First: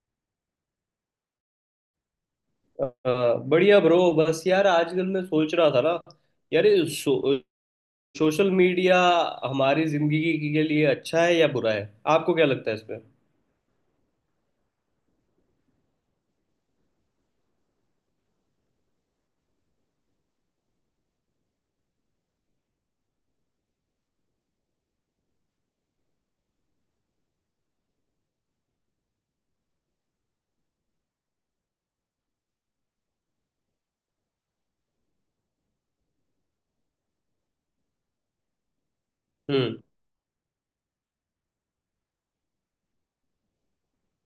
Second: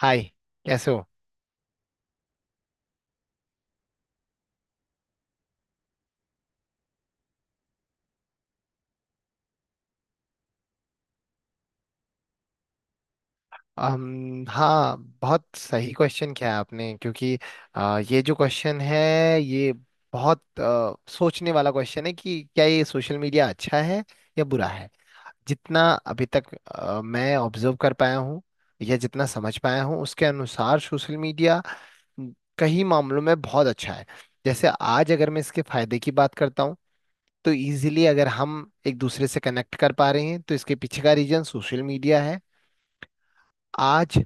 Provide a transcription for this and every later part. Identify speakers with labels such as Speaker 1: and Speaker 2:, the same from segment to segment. Speaker 1: हाय। कैसे हो?
Speaker 2: अ, बढ़िया ब्रो। बस यार आजकल मैं सोच रहा था ना। यार ये सोशल मीडिया हमारी जिंदगी के लिए अच्छा है या बुरा है? आपको क्या लगता है इसमें?
Speaker 1: हाँ, बहुत सही क्वेश्चन किया है आपने, क्योंकि ये जो क्वेश्चन है, ये बहुत सोचने वाला क्वेश्चन है कि क्या ये सोशल मीडिया अच्छा है या बुरा है। जितना अभी तक मैं ऑब्जर्व कर पाया हूँ या जितना समझ पाया हूँ, उसके अनुसार सोशल मीडिया कई मामलों में बहुत अच्छा है। जैसे आज अगर मैं इसके फायदे की बात करता हूँ, तो इजीली अगर हम एक दूसरे से कनेक्ट
Speaker 2: हम्म।
Speaker 1: कर पा रहे हैं तो इसके पीछे का रीजन सोशल मीडिया है। आज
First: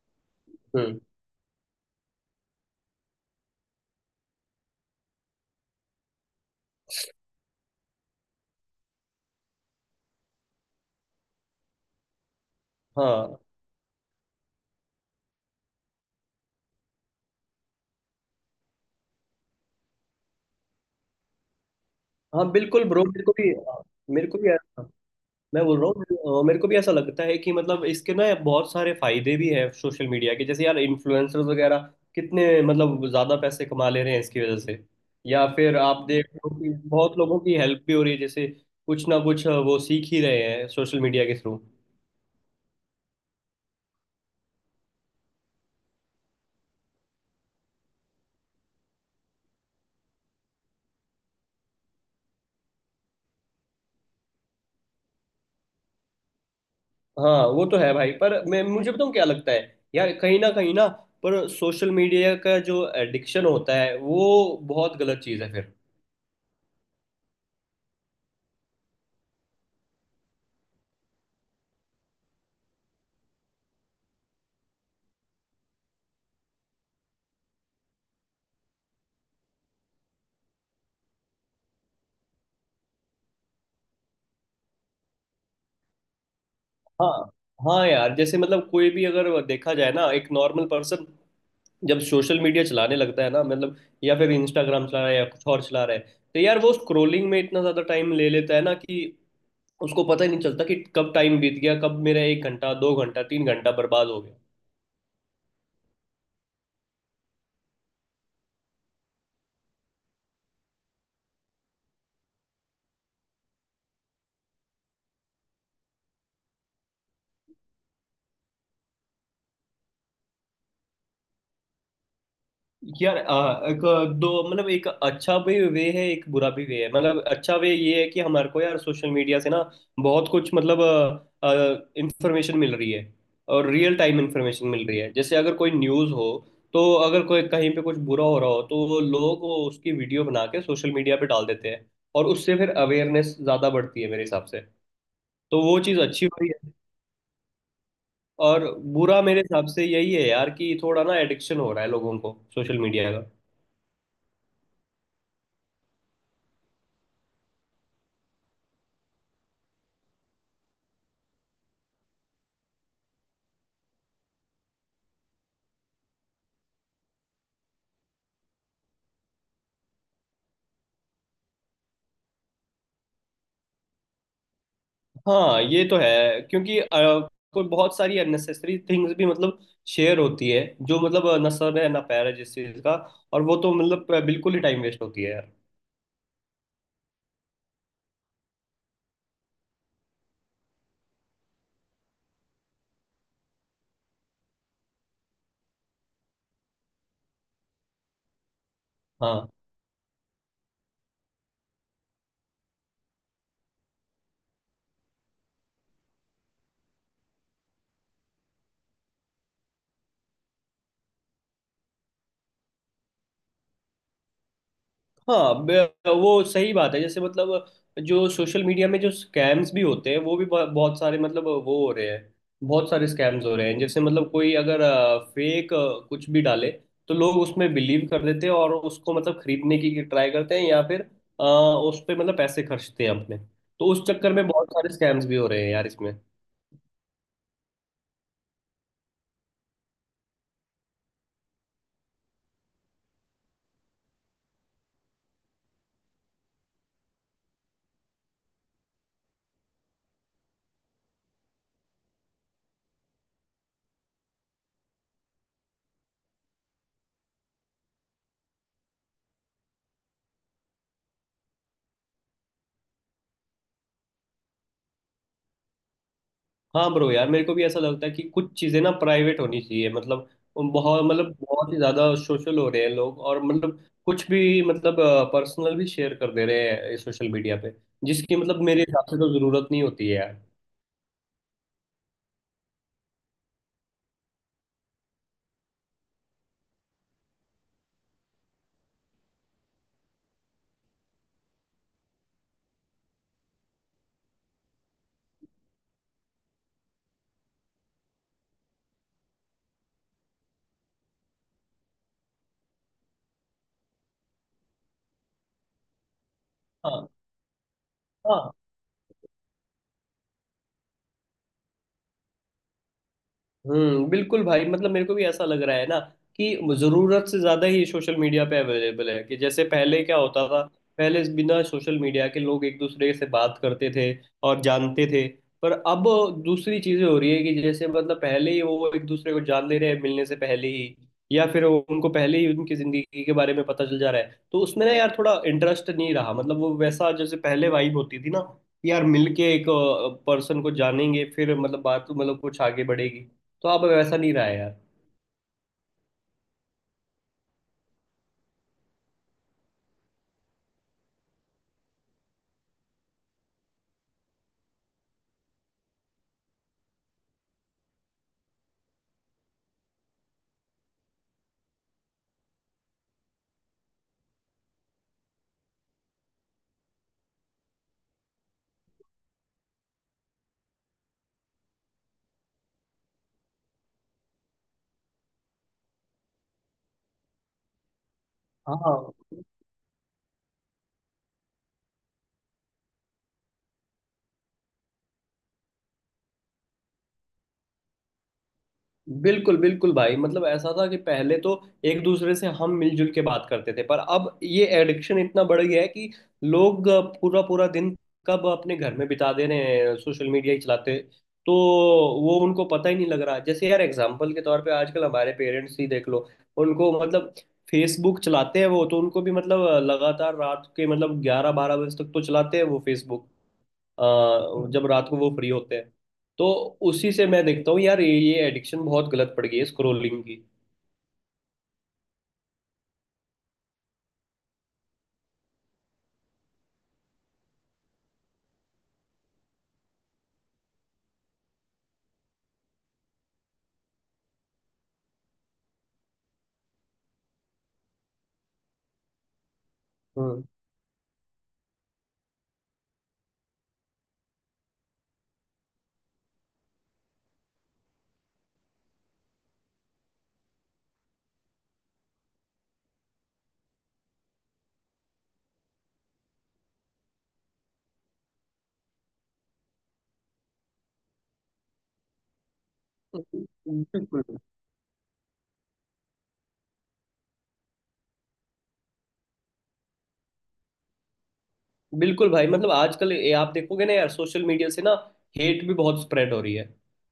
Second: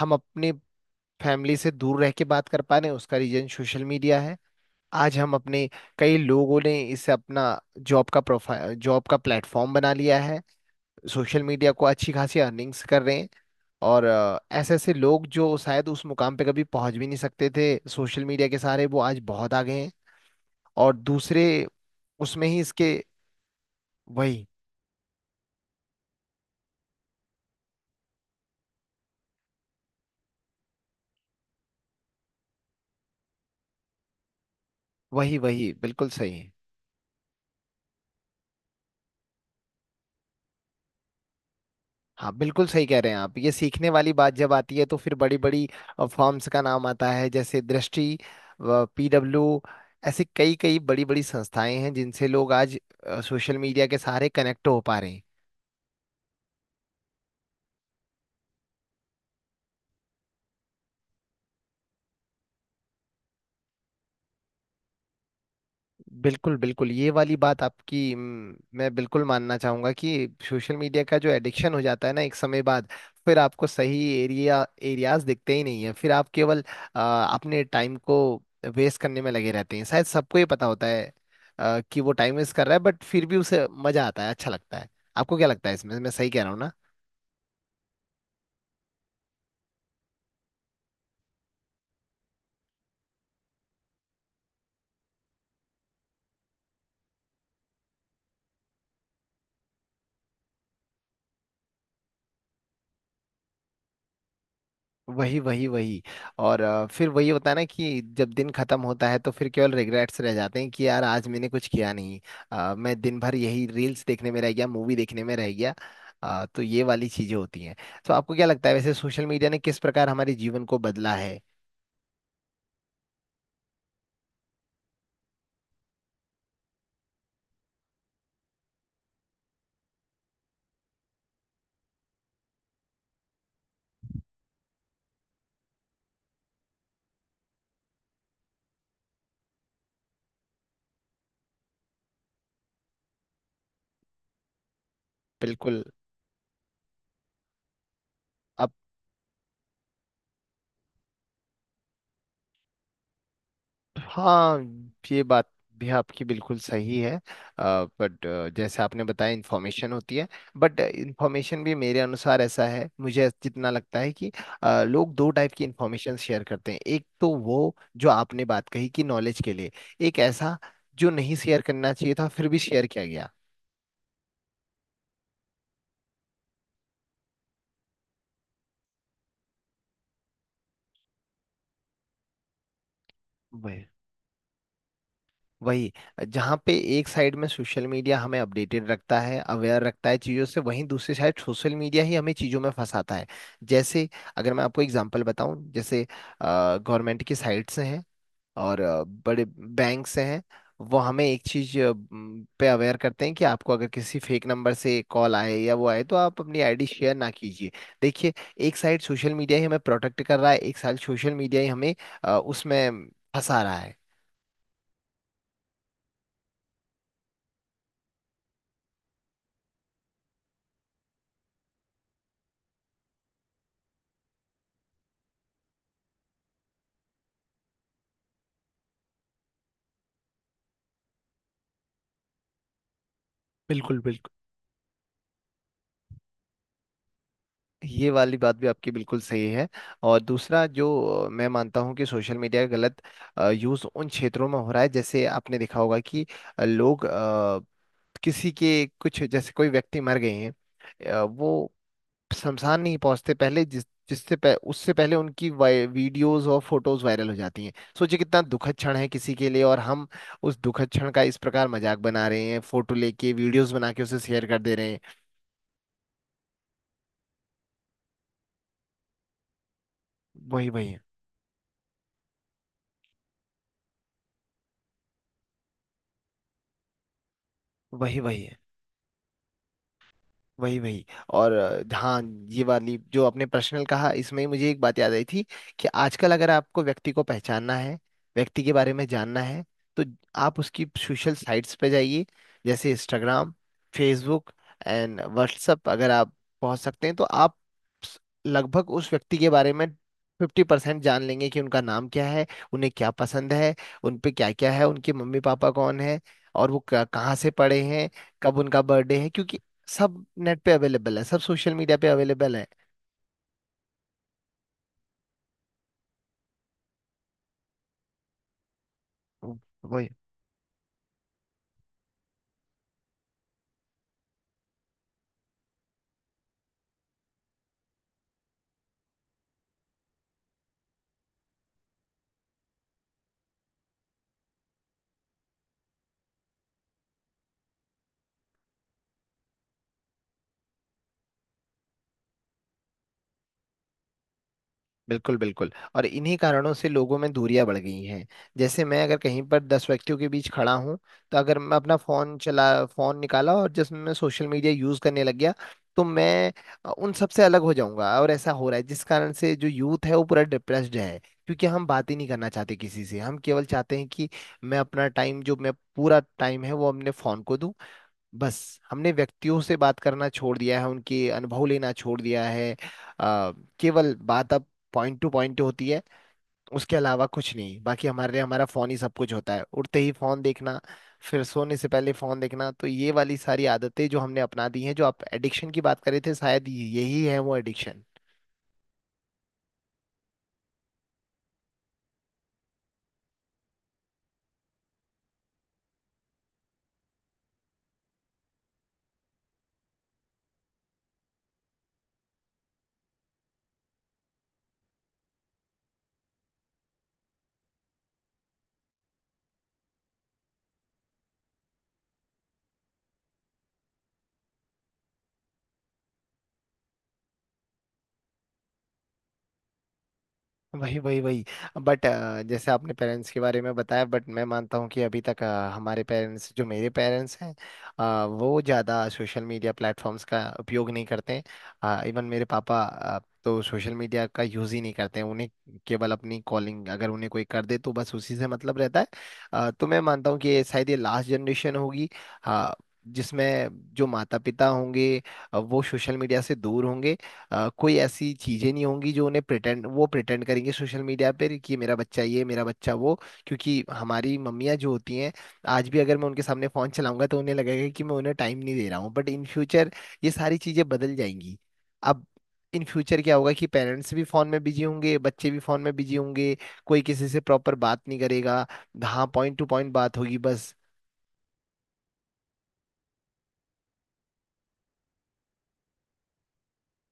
Speaker 1: हम अपने
Speaker 2: हम्म।
Speaker 1: फैमिली से दूर रह के बात कर पा रहे हैं, उसका रीजन सोशल मीडिया है। आज हम अपने कई लोगों ने इसे अपना जॉब का प्रोफाइल जॉब का प्लेटफॉर्म बना लिया है, सोशल मीडिया को अच्छी खासी अर्निंग्स कर रहे हैं।
Speaker 2: हाँ।
Speaker 1: और ऐसे ऐसे लोग जो शायद उस मुकाम पे कभी पहुंच भी नहीं सकते थे, सोशल मीडिया के सहारे वो आज बहुत आगे हैं। और दूसरे उसमें
Speaker 2: हाँ
Speaker 1: ही
Speaker 2: बिल्कुल
Speaker 1: इसके
Speaker 2: ब्रो, मेरे को भी मेरे को
Speaker 1: वही।
Speaker 2: भी यार। मैं बोल रहा हूँ मेरे को भी ऐसा लगता है कि मतलब इसके ना बहुत सारे फायदे भी हैं सोशल मीडिया के, जैसे यार इन्फ्लुएंसर्स वगैरह कितने मतलब ज्यादा पैसे कमा ले रहे हैं इसकी वजह से।
Speaker 1: वही
Speaker 2: या
Speaker 1: वही
Speaker 2: फिर आप
Speaker 1: बिल्कुल
Speaker 2: देख
Speaker 1: सही
Speaker 2: लो
Speaker 1: है।
Speaker 2: कि बहुत लोगों की हेल्प भी हो रही है, जैसे कुछ ना कुछ वो सीख ही रहे हैं सोशल मीडिया के थ्रू।
Speaker 1: हाँ, बिल्कुल सही कह रहे हैं आप। ये सीखने वाली बात जब आती है तो फिर बड़ी बड़ी फर्म्स का नाम आता है, जैसे दृष्टि, पीडब्ल्यू। ऐसी कई कई बड़ी बड़ी संस्थाएं हैं जिनसे लोग आज सोशल मीडिया के सहारे कनेक्ट हो पा रहे हैं।
Speaker 2: हाँ वो तो है भाई। पर मैं मुझे बताऊँ क्या लगता है, यार कहीं ना पर सोशल मीडिया का जो एडिक्शन होता है वो बहुत गलत चीज़ है फिर।
Speaker 1: बिल्कुल बिल्कुल। ये वाली बात आपकी मैं बिल्कुल मानना चाहूंगा कि सोशल मीडिया का जो एडिक्शन हो जाता है ना एक समय बाद, फिर आपको सही एरिया एरियाज दिखते ही नहीं है। फिर आप केवल अपने टाइम को वेस्ट करने में लगे रहते हैं। शायद सबको ये पता होता है कि वो टाइम वेस्ट कर रहा है, बट फिर भी उसे मजा आता है, अच्छा लगता है। आपको क्या लगता है इसमें, मैं सही कह रहा हूँ ना?
Speaker 2: हाँ। हाँ यार, जैसे मतलब कोई भी अगर देखा जाए ना एक नॉर्मल पर्सन जब सोशल मीडिया चलाने लगता है ना मतलब, या फिर इंस्टाग्राम चला रहा है या कुछ और चला रहा है, तो यार वो स्क्रोलिंग में इतना ज्यादा टाइम ले लेता है ना कि उसको पता ही नहीं चलता कि कब टाइम बीत गया, कब मेरा 1 घंटा 2 घंटा 3 घंटा बर्बाद हो गया।
Speaker 1: वही वही वही। और फिर वही होता है ना कि जब दिन खत्म होता है तो फिर केवल रिग्रेट्स रह जाते हैं कि यार आज मैंने कुछ किया नहीं। मैं दिन भर यही रील्स देखने में रह गया, मूवी देखने में रह गया। तो ये वाली चीजें होती हैं। तो आपको क्या लगता है वैसे सोशल मीडिया ने किस प्रकार हमारे जीवन को बदला है?
Speaker 2: यार एक दो मतलब, एक अच्छा भी वे है एक बुरा भी वे है। मतलब अच्छा वे ये है कि हमारे को यार सोशल मीडिया से ना बहुत कुछ मतलब इंफॉर्मेशन मिल रही है, और रियल टाइम इंफॉर्मेशन मिल रही है। जैसे अगर कोई न्यूज़ हो, तो अगर कोई कहीं पे कुछ बुरा हो रहा हो तो वो लोग वो उसकी वीडियो बना के सोशल मीडिया पे डाल देते हैं, और उससे फिर अवेयरनेस ज़्यादा बढ़ती है मेरे हिसाब से। तो वो
Speaker 1: बिल्कुल।
Speaker 2: चीज़ अच्छी हो रही है। और बुरा मेरे हिसाब से यही है यार, कि थोड़ा ना एडिक्शन हो रहा है लोगों को सोशल मीडिया का।
Speaker 1: हाँ, ये बात भी आपकी बिल्कुल सही है। बट जैसे आपने बताया इंफॉर्मेशन होती है, बट इंफॉर्मेशन भी मेरे अनुसार ऐसा है, मुझे जितना लगता है कि लोग दो टाइप की इंफॉर्मेशन शेयर करते हैं। एक तो वो जो आपने बात कही कि नॉलेज के लिए, एक ऐसा जो नहीं शेयर करना चाहिए था फिर भी शेयर किया
Speaker 2: हाँ ये तो है, क्योंकि कोई बहुत सारी अननेसेसरी थिंग्स भी मतलब शेयर होती है, जो मतलब ना सर है ना पैर है जिस चीज का। और वो तो
Speaker 1: गया।
Speaker 2: मतलब बिल्कुल ही टाइम वेस्ट होती है यार।
Speaker 1: वही। जहाँ पे एक साइड में सोशल मीडिया हमें अपडेटेड रखता है, अवेयर रखता है चीज़ों से, वहीं दूसरी साइड सोशल मीडिया ही हमें चीज़ों में फंसाता है। जैसे अगर मैं आपको एग्जांपल बताऊं, जैसे गवर्नमेंट की साइट्स से हैं और बड़े
Speaker 2: हाँ।
Speaker 1: बैंक से हैं, वो हमें एक चीज़ पे अवेयर करते हैं कि आपको अगर किसी फेक नंबर से कॉल आए या वो आए तो आप अपनी आईडी शेयर ना कीजिए। देखिए, एक साइड सोशल मीडिया ही हमें प्रोटेक्ट कर रहा है, एक साइड सोशल मीडिया ही हमें उसमें फंसा रहा है।
Speaker 2: हाँ वो सही बात है। जैसे मतलब जो सोशल मीडिया में जो स्कैम्स भी होते हैं वो भी बहुत सारे मतलब वो हो रहे हैं। बहुत सारे स्कैम्स हो रहे हैं, जैसे मतलब कोई अगर फेक कुछ भी डाले तो लोग उसमें बिलीव कर देते हैं और उसको मतलब खरीदने की ट्राई करते हैं, या फिर उस पे मतलब पैसे खर्चते हैं अपने। तो
Speaker 1: बिल्कुल
Speaker 2: उस
Speaker 1: बिल्कुल।
Speaker 2: चक्कर में बहुत सारे स्कैम्स भी हो रहे हैं यार इसमें।
Speaker 1: ये वाली बात भी आपकी बिल्कुल सही है। और दूसरा जो मैं मानता हूँ कि सोशल मीडिया का गलत यूज़ उन क्षेत्रों में हो रहा है, जैसे आपने देखा होगा कि लोग किसी के कुछ जैसे कोई व्यक्ति मर गए हैं, वो शमशान नहीं पहुंचते, पहले उससे पहले उनकी वीडियोस और फोटोज वायरल हो जाती हैं। सोचिए कितना दुखद क्षण है किसी के लिए, और हम उस दुखद क्षण का इस प्रकार मजाक बना रहे हैं, फोटो लेके वीडियोस बना के उसे शेयर कर दे रहे हैं।
Speaker 2: हाँ ब्रो यार मेरे को भी ऐसा लगता है कि कुछ चीज़ें ना प्राइवेट होनी चाहिए मतलब।
Speaker 1: वही वही है।
Speaker 2: बहुत मतलब बहुत ही ज़्यादा सोशल हो रहे हैं लोग, और मतलब कुछ भी मतलब पर्सनल भी शेयर कर दे रहे हैं सोशल मीडिया पे।
Speaker 1: वही
Speaker 2: जिसकी
Speaker 1: वही है।
Speaker 2: मतलब मेरे हिसाब से तो ज़रूरत नहीं होती है यार।
Speaker 1: वही वही। और हाँ, ये वाली जो आपने पर्सनल कहा इसमें ही मुझे एक बात याद आई थी कि आजकल अगर आपको व्यक्ति को पहचानना है, व्यक्ति के बारे में जानना है, तो आप उसकी सोशल साइट्स पे जाइए, जैसे इंस्टाग्राम, फेसबुक एंड व्हाट्सएप। अगर आप पहुंच सकते हैं तो आप स- लगभग उस व्यक्ति के बारे में 50% जान लेंगे कि उनका नाम क्या है, उन्हें क्या पसंद है, उन पे क्या क्या है, उनके मम्मी पापा कौन है, और वो
Speaker 2: हाँ।
Speaker 1: कहाँ से पढ़े हैं,
Speaker 2: हाँ।
Speaker 1: कब उनका बर्थडे है। क्योंकि सब नेट पे अवेलेबल है, सब सोशल मीडिया पे अवेलेबल है।
Speaker 2: बिल्कुल भाई मतलब मेरे को भी ऐसा लग रहा है ना, कि जरूरत से ज्यादा ही सोशल मीडिया पे अवेलेबल है। कि
Speaker 1: वो-
Speaker 2: जैसे पहले
Speaker 1: वही।
Speaker 2: क्या होता था, पहले बिना सोशल मीडिया के लोग एक दूसरे से बात करते थे और जानते थे। पर अब दूसरी चीजें हो रही है, कि जैसे मतलब पहले ही वो एक दूसरे को जान ले रहे हैं मिलने से पहले ही। या फिर उनको पहले ही उनकी जिंदगी के बारे में पता चल जा रहा है, तो उसमें ना यार थोड़ा इंटरेस्ट नहीं रहा। मतलब वो वैसा जैसे पहले वाइब होती थी ना यार, मिलके एक पर्सन को जानेंगे फिर मतलब बात मतलब कुछ आगे बढ़ेगी। तो अब वैसा नहीं रहा है यार।
Speaker 1: बिल्कुल बिल्कुल। और इन्हीं कारणों से लोगों में दूरियां बढ़ गई हैं। जैसे मैं अगर कहीं पर 10 व्यक्तियों के बीच खड़ा हूं, तो अगर मैं अपना फोन चला, फोन निकाला और जिसमें मैं सोशल मीडिया यूज करने लग गया, तो मैं उन सबसे अलग हो जाऊंगा। और ऐसा हो रहा है जिस कारण से जो यूथ है वो पूरा डिप्रेस्ड है, क्योंकि हम बात ही नहीं करना चाहते किसी से। हम केवल चाहते हैं कि मैं अपना टाइम, जो मैं पूरा टाइम है, वो अपने फोन को दूं। बस हमने व्यक्तियों से बात करना छोड़ दिया है, उनके अनुभव लेना छोड़ दिया है। अ, केवल बात अब पॉइंट टू पॉइंट होती है, उसके अलावा कुछ नहीं। बाकी हमारे लिए हमारा फोन ही सब
Speaker 2: हाँ।
Speaker 1: कुछ होता है, उठते ही फोन देखना, फिर सोने से पहले फोन देखना। तो ये वाली सारी आदतें जो हमने अपना दी हैं, जो आप एडिक्शन की बात कर रहे थे, शायद यही है वो एडिक्शन।
Speaker 2: बिल्कुल बिल्कुल भाई मतलब ऐसा था कि पहले तो एक दूसरे से हम मिलजुल के बात करते थे, पर अब ये एडिक्शन इतना बढ़ गया है कि लोग पूरा पूरा दिन कब अपने घर में बिता दे रहे हैं सोशल मीडिया ही चलाते। तो वो उनको पता ही नहीं लग रहा। जैसे यार एग्जाम्पल के तौर पे आजकल हमारे पेरेंट्स ही देख लो, उनको मतलब फेसबुक चलाते हैं वो तो, उनको भी मतलब लगातार रात के मतलब 11 12 बजे तक तो चलाते हैं वो फेसबुक। जब रात को वो फ्री होते हैं, तो उसी से मैं देखता हूँ यार, ये एडिक्शन बहुत गलत पड़ गई है स्क्रोलिंग की।
Speaker 1: वही वही वही। बट जैसे आपने पेरेंट्स के बारे में बताया, बट मैं मानता हूँ कि अभी तक हमारे पेरेंट्स, जो मेरे पेरेंट्स हैं, वो ज़्यादा सोशल मीडिया प्लेटफॉर्म्स का उपयोग नहीं करते हैं। इवन मेरे पापा तो सोशल मीडिया का यूज़ ही नहीं करते हैं। उन्हें केवल अपनी कॉलिंग, अगर उन्हें कोई कर दे तो बस उसी से मतलब रहता है। तो मैं मानता हूँ
Speaker 2: हम्म।
Speaker 1: कि ये शायद ये लास्ट जनरेशन होगी अ, जिसमें जो माता पिता होंगे वो सोशल मीडिया से दूर होंगे। कोई ऐसी चीजें नहीं होंगी जो उन्हें प्रिटेंड वो प्रिटेंड करेंगे सोशल मीडिया पे कि ये मेरा बच्चा, ये मेरा बच्चा, वो। क्योंकि हमारी मम्मियाँ जो होती हैं, आज भी अगर मैं उनके सामने फोन चलाऊंगा तो उन्हें लगेगा कि मैं उन्हें टाइम नहीं दे रहा हूँ। बट इन फ्यूचर ये सारी चीजें बदल जाएंगी। अब इन फ्यूचर क्या होगा कि
Speaker 2: बिल्कुल
Speaker 1: पेरेंट्स भी फोन में बिजी होंगे, बच्चे भी फोन में बिजी होंगे। कोई किसी से प्रॉपर बात नहीं करेगा। हाँ, पॉइंट टू पॉइंट बात होगी बस।
Speaker 2: बिल्कुल भाई मतलब आजकल ये आप देखोगे ना यार, सोशल मीडिया से ना हेट भी बहुत स्प्रेड हो रही है।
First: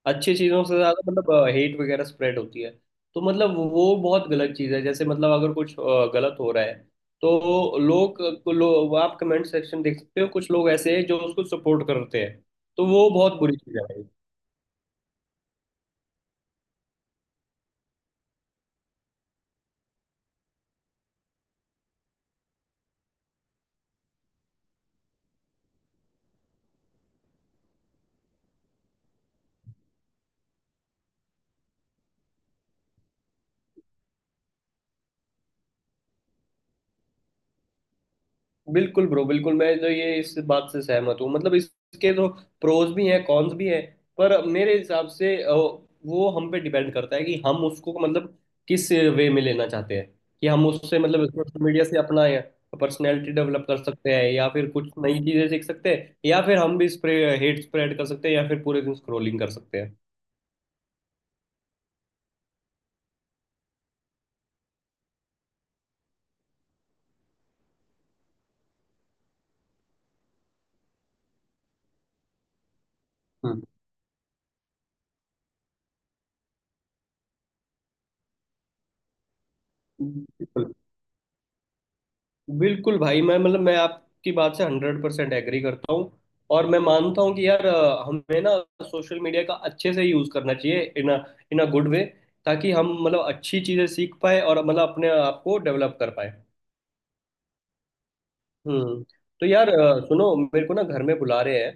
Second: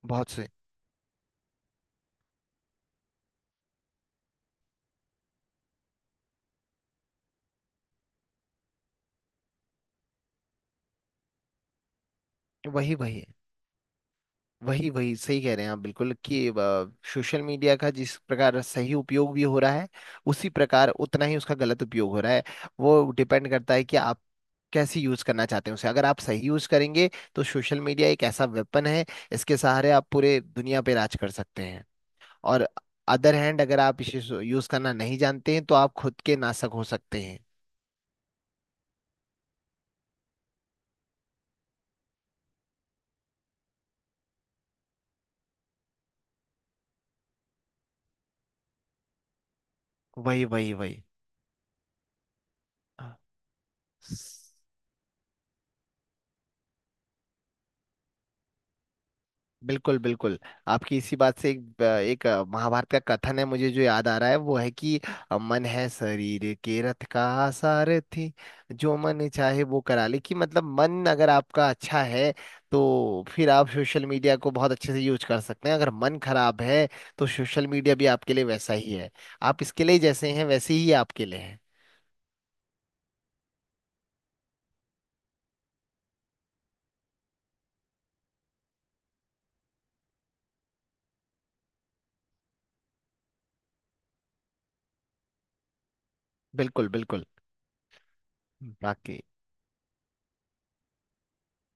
Speaker 1: बहुत
Speaker 2: अच्छी
Speaker 1: से
Speaker 2: चीजों से ज्यादा मतलब हेट वगैरह स्प्रेड होती है। तो मतलब वो बहुत गलत चीज है। जैसे मतलब अगर कुछ गलत हो रहा है तो लोग, आप कमेंट सेक्शन देख सकते हो, कुछ लोग ऐसे हैं जो उसको सपोर्ट करते हैं। तो
Speaker 1: वही।
Speaker 2: वो
Speaker 1: वही
Speaker 2: बहुत बुरी चीज है।
Speaker 1: वही वही सही कह रहे हैं आप, बिल्कुल, कि सोशल मीडिया का जिस प्रकार सही उपयोग भी हो रहा है, उसी प्रकार उतना ही उसका गलत उपयोग हो रहा है। वो डिपेंड करता है कि आप कैसे यूज करना चाहते हैं उसे। अगर आप सही यूज करेंगे तो सोशल मीडिया एक ऐसा वेपन है, इसके सहारे आप पूरे दुनिया पे राज कर सकते हैं। और अदर हैंड अगर आप इसे यूज करना नहीं जानते हैं, तो आप खुद के नासक हो सकते हैं।
Speaker 2: बिल्कुल ब्रो बिल्कुल, मैं तो ये इस बात से सहमत हूँ। मतलब इसके तो प्रोज भी हैं कॉन्स भी हैं। पर मेरे हिसाब से वो हम पे डिपेंड करता है, कि हम उसको मतलब किस वे में लेना चाहते हैं।
Speaker 1: वही
Speaker 2: कि हम
Speaker 1: वही
Speaker 2: उससे मतलब सोशल मीडिया से अपना
Speaker 1: वही।
Speaker 2: पर्सनैलिटी डेवलप कर सकते हैं, या फिर कुछ नई चीजें सीख सकते हैं, या फिर हम भी स्प्रे हेट स्प्रेड कर सकते हैं, या फिर पूरे दिन स्क्रोलिंग कर सकते हैं।
Speaker 1: बिल्कुल बिल्कुल। आपकी इसी बात से एक एक महाभारत का कथन है मुझे जो याद आ रहा है, वो है कि मन है शरीर के रथ का सारथी, जो मन चाहे वो करा ले। कि मतलब मन अगर आपका अच्छा है तो फिर
Speaker 2: हम्म,
Speaker 1: आप सोशल मीडिया को बहुत अच्छे से यूज कर सकते हैं। अगर मन खराब है, तो सोशल मीडिया भी आपके लिए वैसा ही है। आप इसके लिए जैसे हैं
Speaker 2: बिल्कुल
Speaker 1: वैसे ही आपके लिए है।
Speaker 2: बिल्कुल भाई। मैं मतलब मैं आपकी बात से 100% एग्री करता हूँ, और मैं मानता हूँ कि यार हमें ना सोशल मीडिया का अच्छे से यूज़ करना चाहिए, इन अ गुड वे, ताकि हम मतलब अच्छी चीज़ें सीख पाए और मतलब अपने आप को डेवलप कर पाए।
Speaker 1: बिल्कुल बिल्कुल।
Speaker 2: हम्म।
Speaker 1: बाकी
Speaker 2: तो यार सुनो मेरे को ना घर में बुला रहे हैं।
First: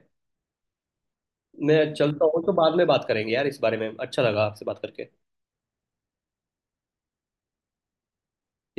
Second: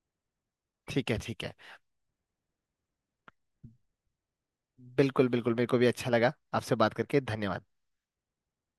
Speaker 1: ठीक है, ठीक है।
Speaker 2: मैं चलता हूँ, तो बाद में बात करेंगे यार इस बारे में। अच्छा लगा आपसे बात करके।
Speaker 1: बिल्कुल बिल्कुल, मेरे को भी अच्छा लगा आपसे बात करके। धन्यवाद।